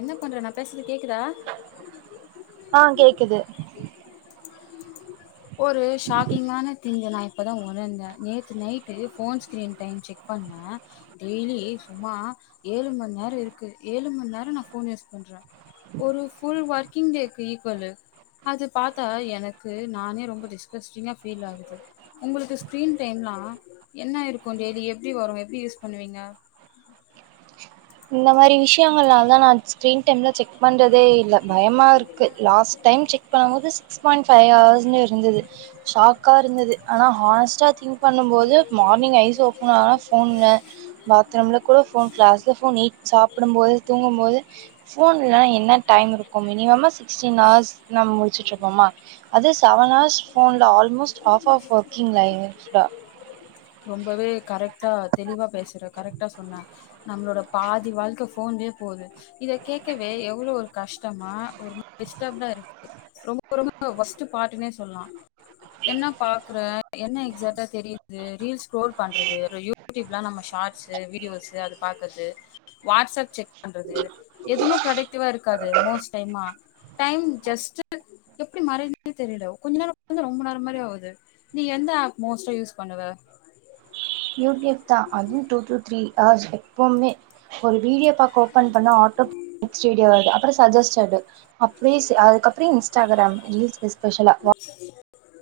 என்ன பண்ற நா பேசுறது கேக்குதா ஆ கேக்குது ஒரு ஷாக்கிங்கான திங்குனா இப்போதா உணர்ந்தே நேத்து நைட்டு ஃபோன் ஸ்க்ரீன் டைம்ச்செக் பண்ணா டெய்லி சும்மா ஏழுமண் நேரோ இருக்கு ஏழுமண் நேரோ நா ஃபோன் யூஸ் பண்றே ஒரு ஃபுல் ஒர்க்கிங் டேக்கு ஈக்குவலு அது பாத்தா எனக்கு நானே ரொம்ப டிஸ்கஸ்டிங்கா ஃபீல் ஆகுது உங்குளுக்கு ஸ்கிரீன் டைம்லா என்ன இருக்கு டெய்லி எப்டி வரு எப்டி யூஸ் பண்ணுவீங்க இந்த மாதிரி விஷயங்களாலதா நா ஸ்கிரீன் டைம்லா செக் பண்றதே இல்ல பயமா இருக்கு லாஸ்ட் டைம் செக் பண்ணும்போது சிக்ஸ் பாய்ண்ட் ஃபைவ் ஹவர்ஸ்னு இருந்தது ஷாக்கா இருந்தது ஆனா ஹானஸ்ட்டா திங்க் பண்ணும்போது மார்னிங் ஐஸ் ஓப்பன் ஆனா ஃபோன்ல பாத்ரூம்ல கூட ஃபோன் க்ளாஸ்ல ஃபோன் நைட் சாப்புடும்போது தூங்கும்போது ஃபோன்ல என்ன டைம் இருக்கு மினிம்மமா சிக்ஸ்டீன் ஹார்ஸ் நம்ம முழிச்சிட்ருப்போமா அது செவன் ஹார்ஸ் ஃபோன்ல almost half half working line extra ரொம்பவே கரெக்டா தெளிவா பேசுற கரெக்டா சொன்ன நம்மளோட பாதி வாழ்க்க ஃபோன்லே போது இத கேட்கவே எவ்ளோ ஒரு கஷ்டமா ஒரு மா டிஸ்டபர்டா இருக்கு ரொம்ப ரொம்ப ஒஸ்ட்டு பாட்டுனே சொல்லலா என்னா பாக்கற என்ன எக்ஸாக்ட்டா தெரியுது ரீல்ஸ் ஸ்கரோல் பண்றது அப்றோ யூ யூடியூப்லா நம்ம ஷார்ட்ஸு வீடியோஸு அத பாக்கறது வாட்ஸ்அப் செக் பண்றது எதுமே ப்ரொடக்டிவா இருக்காது மோஸ்ட் டைமா டைம் ஜஸ்ட்டு எப்புடி மறையிதுன்னே தெரியில கொஞ்ச நேர உக்காந்த ரொம்ப நேர மாரி ஆவுது நீ எந்த ஆப் மோஸ்ட்டா யூஸ் பண்ணுவ யூடியூப் தா அது டூ டூ த்ரீ ஹார்ஸ் எப்பவுமே இப்ப ஒரு வீடியோ பாக்க ஓபன் பண்ணா ஆட்டோ நெக்ஸ்ட்டு வீடியோ வருது அப்புறோ சஜஸ்டடு அப்டேஸ் அதுக்கப்புற இன்ஸ்டாகிராம் ரீல்ஸ் எஸ்பெஷலா [inaudible]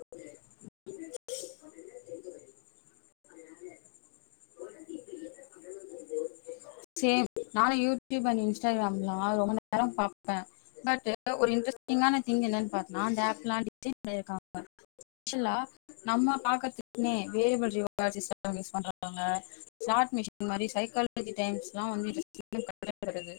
சேம் நானு யூடியூப் அண்ட் இன்ஸ்டாகிராம்ல்லா ரொம்ப நேரோ பாப்ப பட் ஒரு இன்ட்ரெஸ்டிங்கான திங் என்னன்னு பாத்தினா அந்த ஆப்ல்லா டிட்டிட் பண்ணி இருக்காங்க ஆக்சுவலா நம்ம பாக்கறதுக்குன்னே [unintelligible] பண்றாங்க சார்ட் மிஷின் மாரி சைக்காலஜி டைம்ஸ்ல்லா வந்து [unintelligible]